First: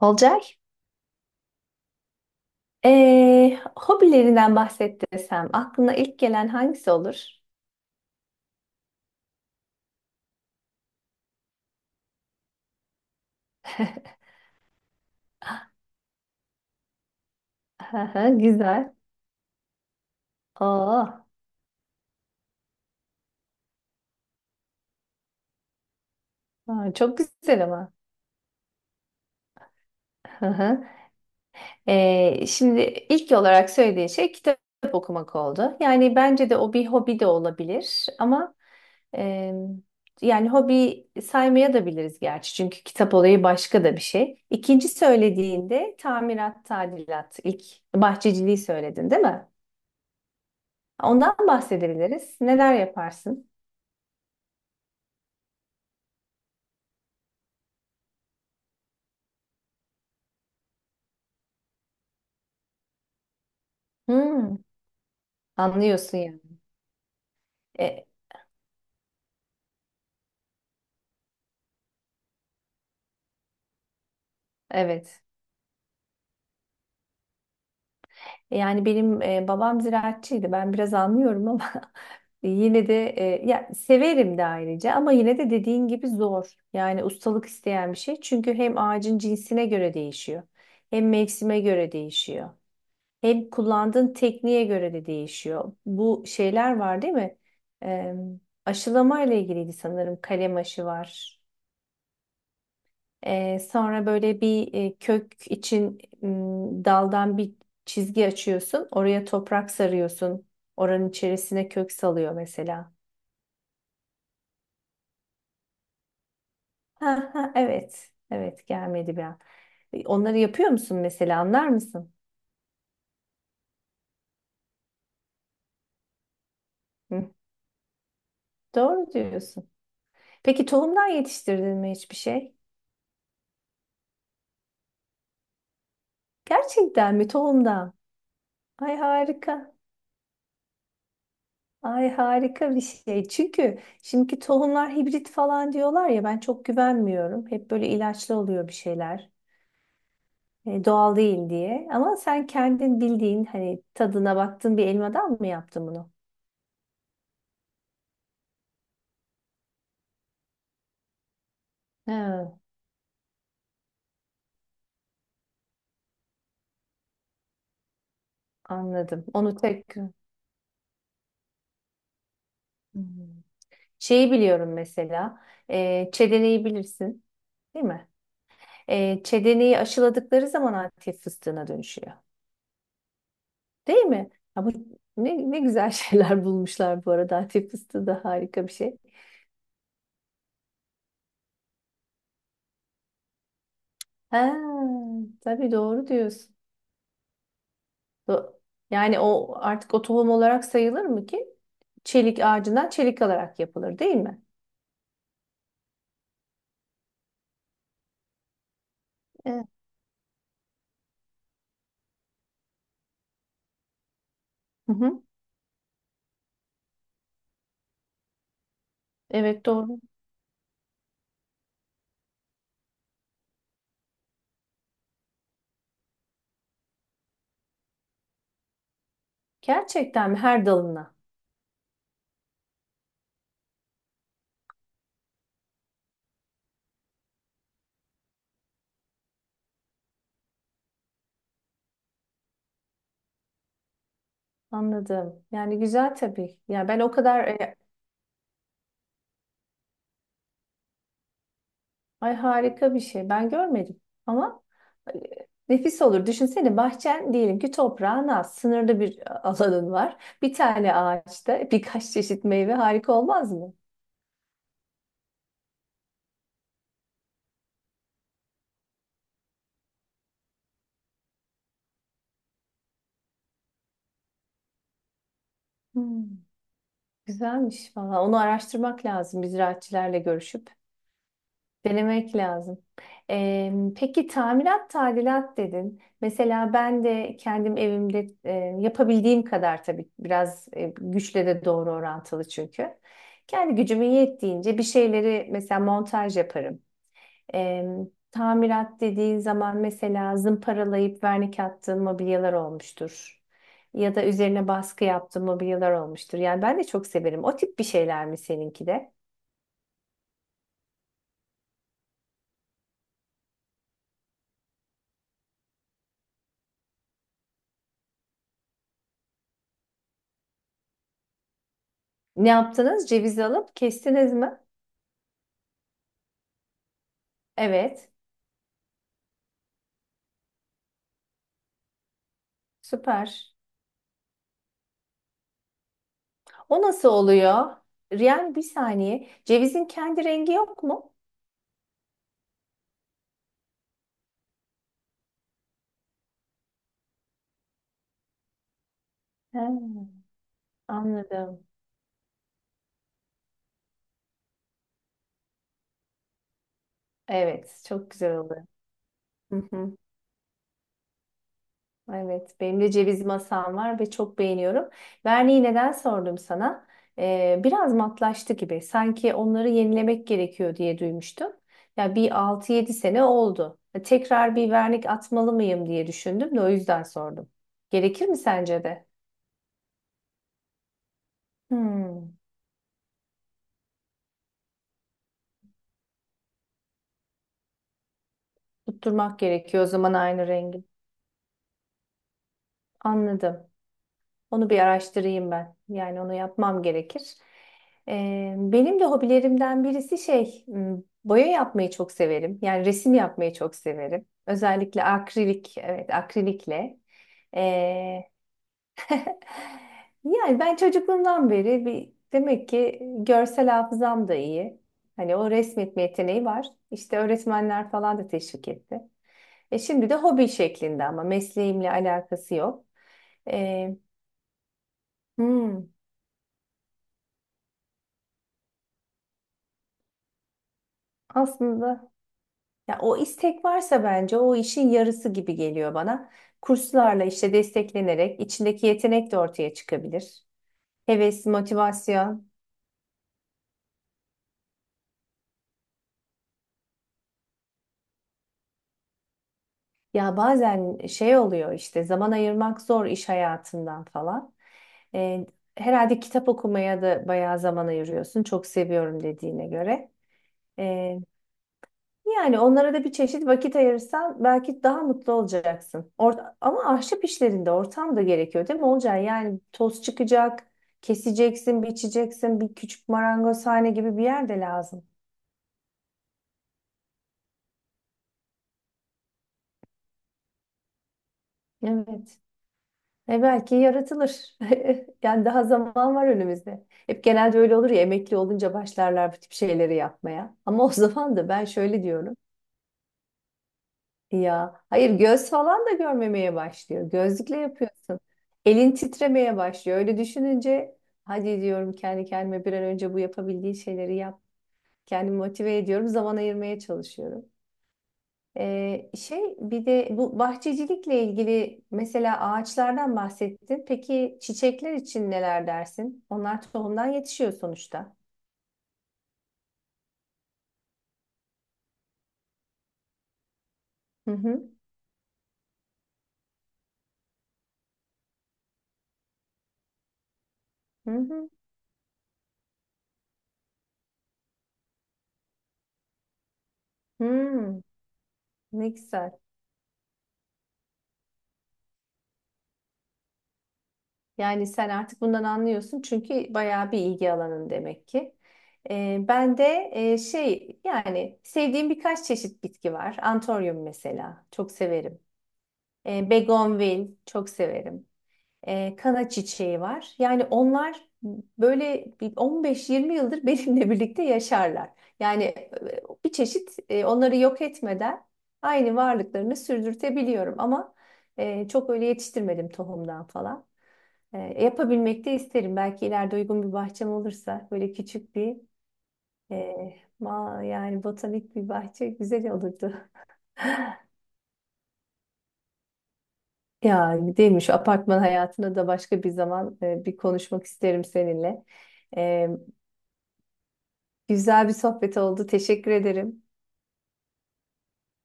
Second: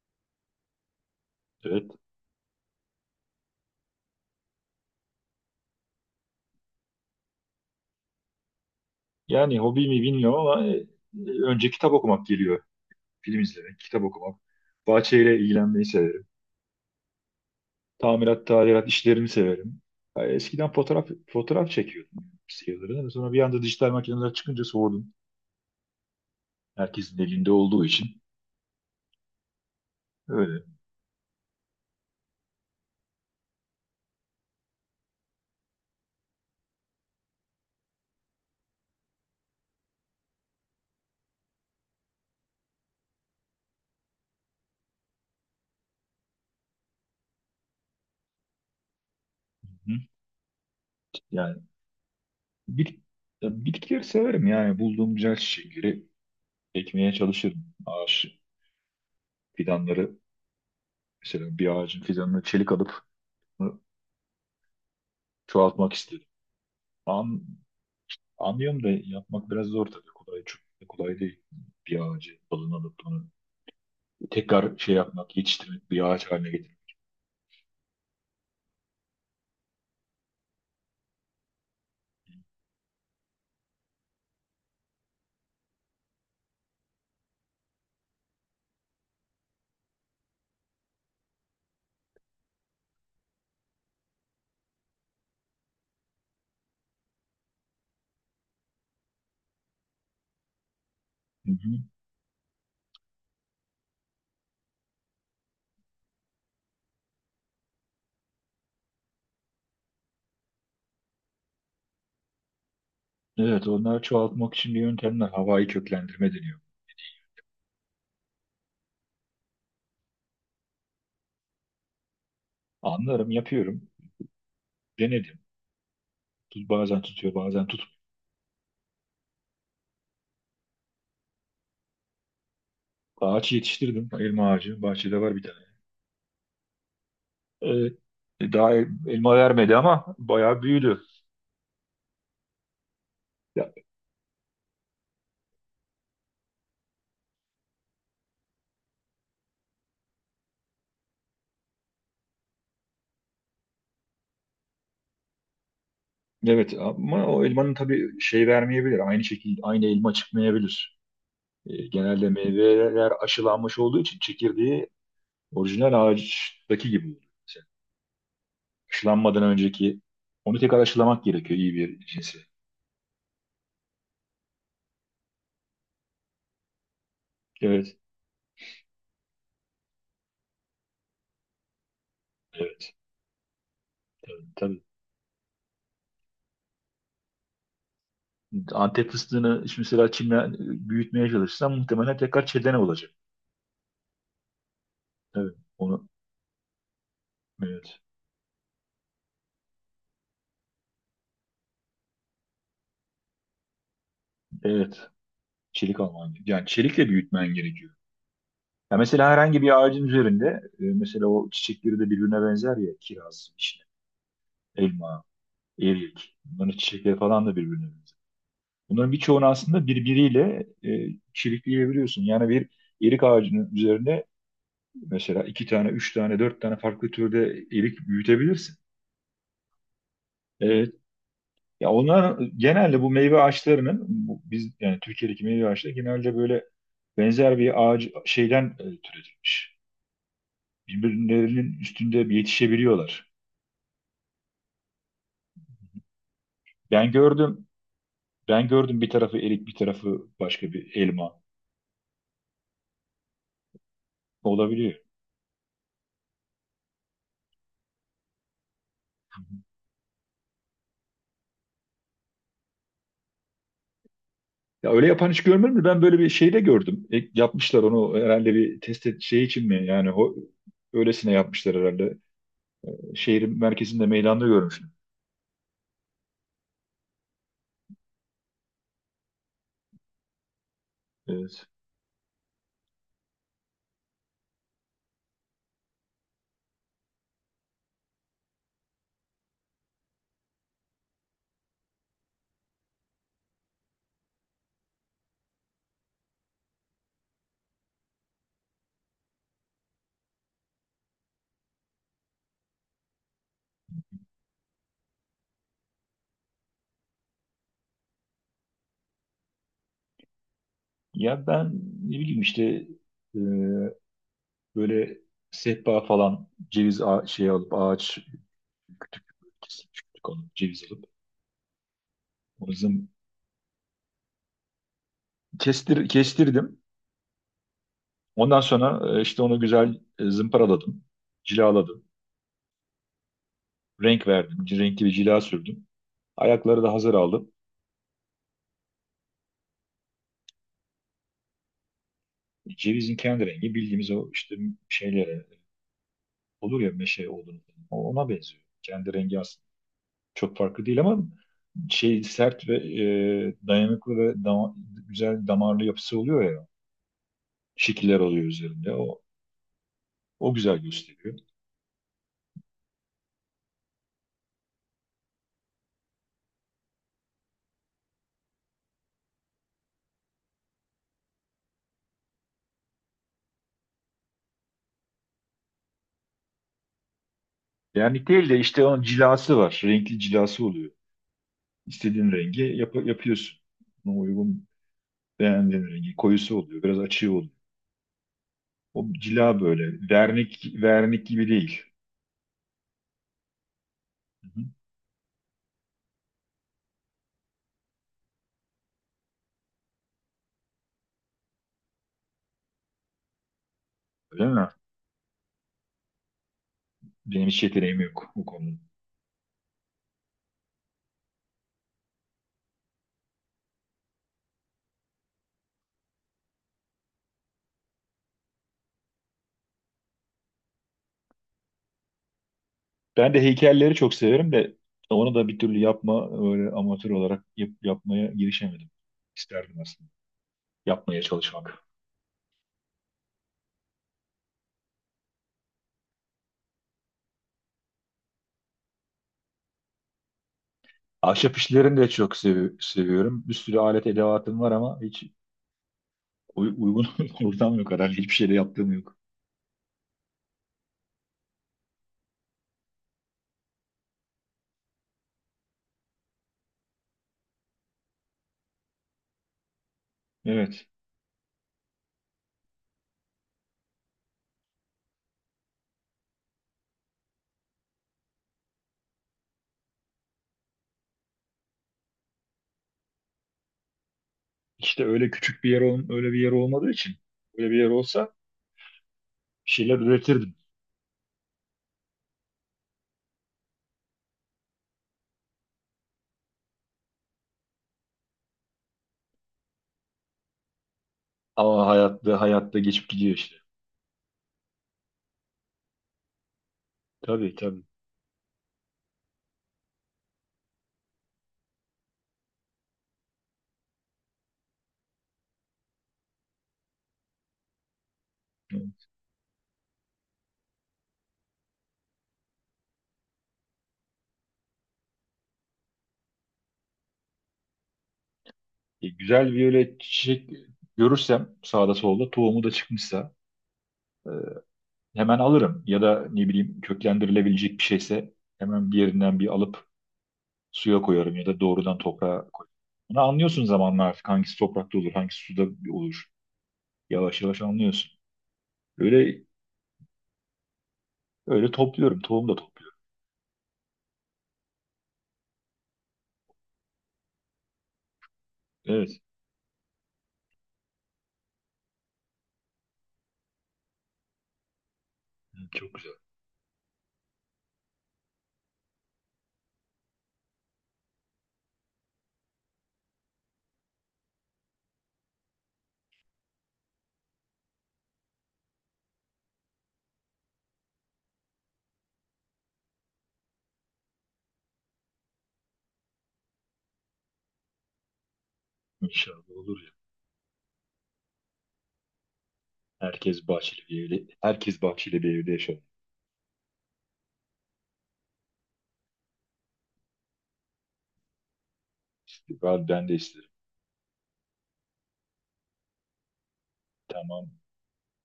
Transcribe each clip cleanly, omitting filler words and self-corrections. Olcay, Evet. Hobilerinden bahset desem aklına ilk gelen hangisi olur? Yani hobi mi bilmiyorum ama önce kitap okumak geliyor. Film izlemek, kitap okumak. Bahçeyle ilgilenmeyi severim. Hı. Tamirat, tadilat Güzel. işlerini severim. Ya eskiden Oo, fotoğraf çekiyordum sayıları. Sonra bir anda dijital makineler çıkınca soğudum. aa, Herkesin çok elinde güzel olduğu ama. için. Öyle. Hı. Şimdi ilk olarak söylediğin şey kitap okumak oldu. Yani bence de o bir hobi de olabilir ama e, yani hobi saymaya da biliriz gerçi. Çünkü kitap olayı başka da bir şey. İkinci söylediğinde tamirat, tadilat, ilk bahçeciliği söyledin, değil mi? Hı. Ondan Yani bahsedebiliriz. Neler bit, yaparsın? ya bitkileri severim yani. Bulduğum güzel çiçekleri ekmeye çalışırım. Ağaç fidanları, mesela bir ağacın fidanını çelik alıp onu Hmm, çoğaltmak anlıyorsun isterim. yani. An E, Anlıyorum da yapmak biraz zor tabii. Kolay, çok da kolay değil. Bir ağacı dalını alıp onu tekrar şey evet. yapmak, yetiştirmek, bir ağaç haline getirmek. Yani benim babam ziraatçıydı. Ben biraz anlıyorum ama yine de ya severim de ayrıca ama yine de dediğin gibi zor. Yani ustalık isteyen bir şey. Çünkü hem ağacın cinsine göre değişiyor. Hem mevsime göre değişiyor. Hem kullandığın tekniğe göre de değişiyor. Bu şeyler var değil mi? E, Aşılama ile ilgiliydi sanırım. Kalem aşı var. Hı hı. Sonra böyle bir kök için daldan bir çizgi açıyorsun. Oraya toprak sarıyorsun. Oranın içerisine kök salıyor mesela. Evet, onları çoğaltmak için bir yöntemler. Havai köklendirme deniyor. Ha, ha, evet. Evet gelmedi bir an. Onları yapıyor musun mesela, anlar mısın? Anlarım, yapıyorum. Denedim. Bazen Hı, tutuyor, bazen. doğru diyorsun. Peki tohumdan yetiştirdin mi hiçbir şey? Ağaç yetiştirdim. Elma ağacı. Bahçede var bir tane. Gerçekten mi tohumdan? Evet. Daha Ay elma harika. vermedi ama bayağı büyüdü. Ay harika bir şey. Ya, Çünkü şimdiki tohumlar hibrit falan diyorlar ya, ben çok güvenmiyorum. Hep böyle ilaçlı oluyor bir şeyler. Doğal değil diye. Ama sen kendin bildiğin hani tadına baktığın bir elmadan mı yaptın bunu? evet, ama o elmanın tabii şey vermeyebilir. Aynı şekilde aynı elma çıkmayabilir. Genelde Ha, meyveler aşılanmış olduğu için çekirdeği orijinal ağaçtaki gibi oluyor. Mesela anladım. aşılanmadan Onu tek. önceki onu tekrar aşılamak gerekiyor iyi bir cinsi. Hmm. Şeyi biliyorum mesela. Çedeneyi bilirsin, değil Evet, mi? Çedeneyi aşıladıkları zaman Antep fıstığına dönüşüyor. evet, Değil mi? evet, Ya bu tabii. ne, ne güzel şeyler bulmuşlar bu arada. Antep fıstığı da harika bir şey. Antep fıstığını şimdi mesela çimle büyütmeye çalışsan muhtemelen tekrar çedene olacak. Ha, Evet. tabii Onu, doğru diyorsun. evet, Do-. Yani o artık o tohum olarak sayılır mı ki? Çelik ağacından çelik alarak yapılır değil mi? evet. Çelik alman gerekiyor. Yani çelikle büyütmen gerekiyor. Ya mesela herhangi Evet. bir ağacın üzerinde, mesela o çiçekleri de birbirine benzer ya, kiraz, işte, Hı elma, hı. erik. Bunların çiçekleri falan da birbirine benzer. Bunların birçoğunu Evet aslında doğru. birbiriyle çirikleyebiliyorsun. Yani bir erik ağacının üzerine mesela iki tane, üç tane, dört tane farklı türde erik büyütebilirsin. Gerçekten mi? Her E, dalına. Ya onlar genelde bu meyve ağaçlarının, bu, biz yani Türkiye'deki meyve ağaçları genelde böyle benzer bir ağaç şeyden türetilmiş. Birbirlerinin üstünde yetişebiliyorlar. Anladım. Yani güzel tabii. Ya ben o Ben kadar gördüm, ben gördüm, bir tarafı erik, bir tarafı başka bir elma ay harika bir şey. Ben görmedim ama olabiliyor. e, nefis olur. Düşünsene, bahçen diyelim ki toprağın az, sınırlı bir alanın var. Bir tane ağaçta birkaç çeşit meyve harika olmaz mı? Ya öyle yapan hiç görmedim de ben böyle bir şey de gördüm. E, yapmışlar onu herhalde bir şey için mi yani öylesine yapmışlar herhalde. Şehrin merkezinde meydanda görmüştüm. Hmm, güzelmiş valla. Onu araştırmak lazım. Biz ziraatçilerle görüşüp. Evet. Denemek lazım. Peki tamirat tadilat dedin. Mesela ben de kendim evimde yapabildiğim kadar tabii, biraz güçle de doğru orantılı çünkü. Kendi gücümün yettiğince bir şeyleri mesela montaj yaparım. E, Tamirat dediğin zaman mesela zımparalayıp vernik attığın mobilyalar olmuştur. Ya da üzerine baskı yaptığın mobilyalar olmuştur. Yani ben de çok severim. O tip bir şeyler mi seninki de? Ya ben ne bileyim işte e, böyle sehpa falan ceviz şey alıp ağaç kütük kesip kütük alıp ceviz alıp Ne onu yaptınız? Cevizi alıp kestiniz mi? Kestirdim. Evet. Ondan sonra işte onu güzel zımparaladım, cilaladım, Süper. renk verdim, renkli bir cila sürdüm. Ayakları O da nasıl hazır aldım. oluyor? Yani bir saniye. Cevizin kendi rengi yok mu? Cevizin kendi rengi bildiğimiz o işte şeylere olur ya, meşe olduğunu, ona benziyor. Kendi rengi He, aslında çok farklı değil ama anladım. şey sert ve dayanıklı ve güzel damarlı yapısı oluyor ya. Evet, çok Şekiller güzel oluyor oldu. üzerinde. O, Hı hı. o güzel gösteriyor. Evet, benim de ceviz masam var ve çok beğeniyorum. Verniği neden sordum sana? Biraz matlaştı gibi. Sanki onları yenilemek gerekiyor diye duymuştum. Ya bir altı yedi sene oldu. E, tekrar bir vernik atmalı mıyım diye düşündüm de o yüzden sordum. Yani Gerekir mi değil de işte sence onun de? cilası var. Renkli cilası oluyor. İstediğin Hmm, rengi yapıyorsun. Buna uygun beğendiğin rengi. Koyusu oluyor. Biraz açığı oluyor. O tutturmak cila gerekiyor o böyle. zaman aynı Vernik, rengi. vernik gibi değil. Anladım. Hı hı. Onu bir araştırayım ben. Yani onu yapmam gerekir. Benim de hobilerimden birisi şey, boya yapmayı çok severim. Yani resim yapmayı çok severim. Öyle mi? Özellikle akrilik, evet akrilikle. Benim hiç yeteneğim Ee, yok bu konuda. yani ben çocukluğumdan beri bir demek ki görsel hafızam da iyi. Hani o resmetme yeteneği var. İşte öğretmenler falan da teşvik etti. E şimdi de hobi şeklinde ama mesleğimle alakası yok. Ben de heykelleri Ee, çok severim de onu da bir türlü hmm. yapma öyle amatör olarak yapmaya girişemedim. İsterdim aslında yapmaya çalışmak. Aslında ya o istek varsa bence o işin yarısı gibi geliyor bana. Kurslarla işte desteklenerek içindeki yetenek de ortaya çıkabilir. Heves, Ahşap işlerini de çok motivasyon. Seviyorum. Bir sürü alet edevatım var ama hiç uygun ortam yok herhalde. Hiçbir şeyde yaptığım yok. Ya bazen şey oluyor, işte zaman ayırmak zor iş hayatından falan. Ee, herhalde kitap okumaya da bayağı zaman ayırıyorsun. Çok seviyorum dediğine göre. Evet. Yani onlara da bir çeşit vakit ayırırsan belki daha mutlu olacaksın. Or-, ama ahşap işlerinde ortam da gerekiyor değil mi Olcay? Yani toz çıkacak, keseceksin, biçeceksin, bir küçük marangozhane gibi bir yer de İşte lazım. öyle küçük bir öyle bir yer olmadığı için öyle bir yer olsa bir şeyler üretirdim. Evet. E belki yaratılır. Yani daha zaman var önümüzde. Hep genelde öyle olur ya, emekli olunca başlarlar bu tip şeyleri yapmaya. Ama o zaman da ben Ama şöyle diyorum. hayatta geçip gidiyor işte. Ya hayır, göz falan da görmemeye başlıyor. Tabii Gözlükle tabii. yapıyorsun. Elin titremeye başlıyor. Öyle düşününce hadi diyorum kendi kendime, bir an önce bu yapabildiği şeyleri yap. Kendimi motive ediyorum. Zaman ayırmaya çalışıyorum. Şey, bir de bu bahçecilikle ilgili mesela ağaçlardan bahsettin. Peki çiçekler için neler dersin? Onlar tohumdan yetişiyor sonuçta. E, güzel viyole çiçek görürsem sağda solda tohumu da çıkmışsa e, Hı hı. hemen alırım. Ya da ne bileyim köklendirilebilecek bir şeyse hemen bir yerinden bir alıp suya Hı koyarım ya hı. da doğrudan toprağa koyarım. Bunu anlıyorsun zamanla artık hangisi toprakta olur, hangisi suda olur. Yavaş yavaş Hmm. anlıyorsun. Ne güzel. Öyle öyle topluyorum, tohum da topluyorum. Yani sen artık bundan anlıyorsun, çünkü bayağı bir ilgi alanın demek ki. Evet, Ben de şey, yani sevdiğim birkaç çeşit bitki var. Antoryum mesela çok severim. evet, çok güzel. Begonvil çok severim. Kana çiçeği var. Yani onlar böyle bir 15-20 yıldır benimle birlikte yaşarlar. Yani bir çeşit onları yok etmeden aynı varlıklarını sürdürtebiliyorum ama çok öyle yetiştirmedim tohumdan falan. Yapabilmek de isterim. Belki ileride uygun bir bahçem olursa böyle küçük bir İnşallah e, olur ya. ma yani botanik bir bahçe güzel olurdu. Herkes bahçeli bir evde, herkes bahçeli bir evde yaşar. Ya değil mi, şu apartman hayatına da başka bir zaman bir konuşmak isterim seninle. E, İşte ben de isterim. güzel bir sohbet oldu. Teşekkür ederim. Tamam.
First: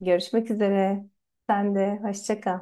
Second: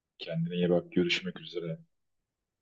Görüşmek Kendine iyi bak. üzere. Görüşmek Sen üzere. de hoşça kal.